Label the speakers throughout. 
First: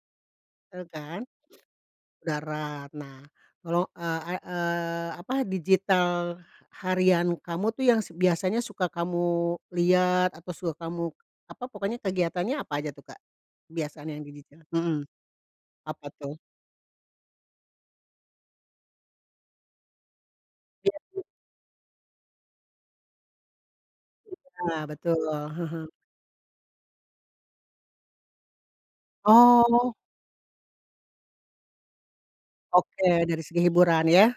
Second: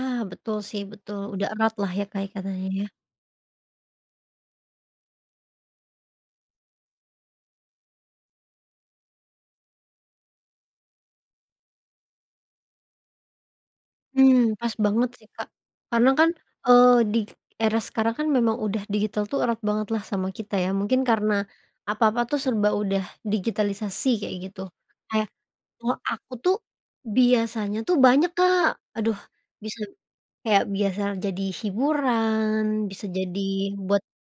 Speaker 1: Ah, betul sih,
Speaker 2: Seru
Speaker 1: betul,
Speaker 2: kan
Speaker 1: udah erat lah ya Kak
Speaker 2: udah
Speaker 1: ikatannya dia.
Speaker 2: erat. Nah, kalau, eee, ay eee, apa digital h harian kamu tuh yang se biasanya suka kamu lihat atau suka kamu apa pokoknya kegiatannya apa aja tuh Kak biasanya yang
Speaker 1: Mmm,
Speaker 2: didetil?
Speaker 1: pas
Speaker 2: Hmm.
Speaker 1: banget sih Kak karena
Speaker 2: Apa
Speaker 1: kan,
Speaker 2: tuh?
Speaker 1: eee, di k era sekarang kan memang udah digital tuh erat banget lah sama kita ya
Speaker 2: Iya
Speaker 1: mungkin
Speaker 2: iya.
Speaker 1: karena apa-apa tuh serba udah digitalisasi kayak gitu.
Speaker 2: Iya, betul,
Speaker 1: Kayak
Speaker 2: heeh.
Speaker 1: kalau aku tuh biasanya tuh banyak Kak. Aduh, bisa
Speaker 2: Oh.
Speaker 1: kayak biasa jadi hiburan,
Speaker 2: Oke,
Speaker 1: bisa jadi
Speaker 2: dari segi
Speaker 1: buat
Speaker 2: hiburan ya,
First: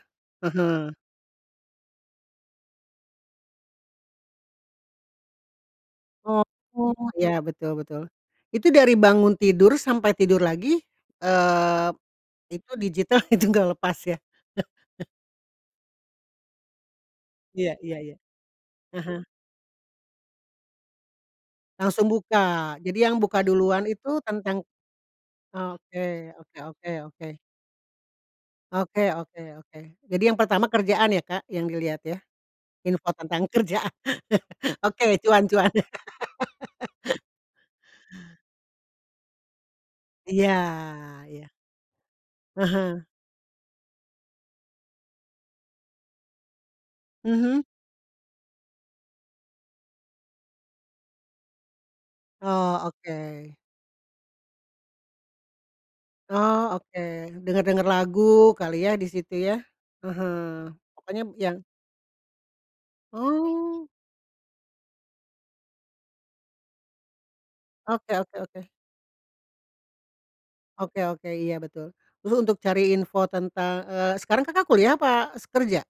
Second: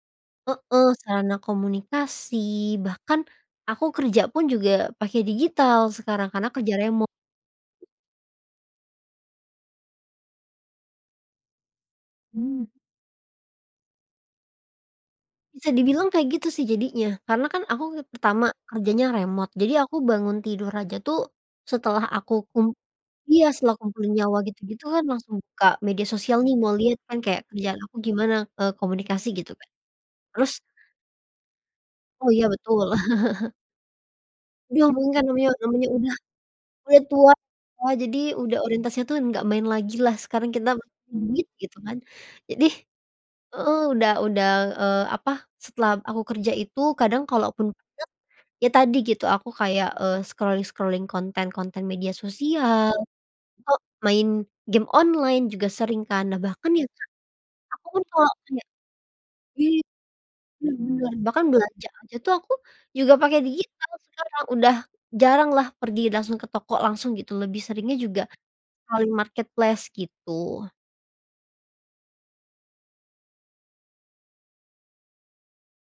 Speaker 1: heeh,
Speaker 2: heeh.
Speaker 1: sarana komunikasi, bahkan aku kerja pun juga pakai digital sekarang
Speaker 2: Oh,
Speaker 1: karena kerja remote.
Speaker 2: ya, betul betul, itu dari bangun tidur sampai tidur lagi, eee,
Speaker 1: Mmm.
Speaker 2: itu digital itu nggak lepas ya.
Speaker 1: Bisa dibilang kayak gitu sih jadinya, karena kan
Speaker 2: Iya
Speaker 1: aku
Speaker 2: iya iya.
Speaker 1: pertama
Speaker 2: Ah
Speaker 1: kerjanya
Speaker 2: hah.
Speaker 1: remote jadi aku bangun tidur aja tuh setelah
Speaker 2: Langsung
Speaker 1: aku kum
Speaker 2: buka. Jadi yang buka
Speaker 1: iya, setelah
Speaker 2: duluan
Speaker 1: kumpulin
Speaker 2: itu
Speaker 1: nyawa
Speaker 2: tentang
Speaker 1: gitu-gitu kan langsung buka
Speaker 2: ah, oke
Speaker 1: media sosial nih
Speaker 2: oke
Speaker 1: mau
Speaker 2: oke
Speaker 1: lihat kan
Speaker 2: oke.
Speaker 1: kayak kerjaan aku gimana, eee,
Speaker 2: Oke
Speaker 1: komunikasi
Speaker 2: oke
Speaker 1: gitu, Kak.
Speaker 2: oke. Jadi yang
Speaker 1: Terus
Speaker 2: pertama kerjaan ya, Kak, yang dilihat ya?
Speaker 1: oh, iya, betul.
Speaker 2: Info tentang kerjaan.
Speaker 1: Belum
Speaker 2: Oke,
Speaker 1: mung kan
Speaker 2: cuan
Speaker 1: ngemil
Speaker 2: cuan.
Speaker 1: namanya udah udah tua ya jadi udah orientasinya tuh nggak main lagilah sekarang
Speaker 2: Iya
Speaker 1: kita
Speaker 2: iya.
Speaker 1: duit gitu kan.
Speaker 2: Ah
Speaker 1: Jadi
Speaker 2: hah.
Speaker 1: heeh, udah udah, eee, apa, setelah aku kerja itu kadang
Speaker 2: Mhm.
Speaker 1: kalaupun deket, ya tadi gitu aku kayak, eee, scrolling-scrolling, konten-konten media
Speaker 2: Oh,
Speaker 1: sosial,
Speaker 2: oke.
Speaker 1: atau main game online juga sering kan. Nah,
Speaker 2: Oh,
Speaker 1: bahkan ya
Speaker 2: oke,
Speaker 1: Kak
Speaker 2: denger-denger
Speaker 1: aku pun
Speaker 2: lagu
Speaker 1: kalo kayak
Speaker 2: kali ya di situ ya,
Speaker 1: i
Speaker 2: ah hah,
Speaker 1: bener bener,
Speaker 2: pokoknya b
Speaker 1: bahkan
Speaker 2: yang
Speaker 1: belanja aja tuh aku juga pakai
Speaker 2: oh.
Speaker 1: digital sekarang, udah jaranglah pergi langsung ke toko langsung gitu, lebih seringnya
Speaker 2: Oke
Speaker 1: juga
Speaker 2: oke oke.
Speaker 1: paling marketplace gitu.
Speaker 2: Oke oke, iya, betul. Dulu untuk cari info tentang eee, sekarang Kakak kuliah apa s kerja?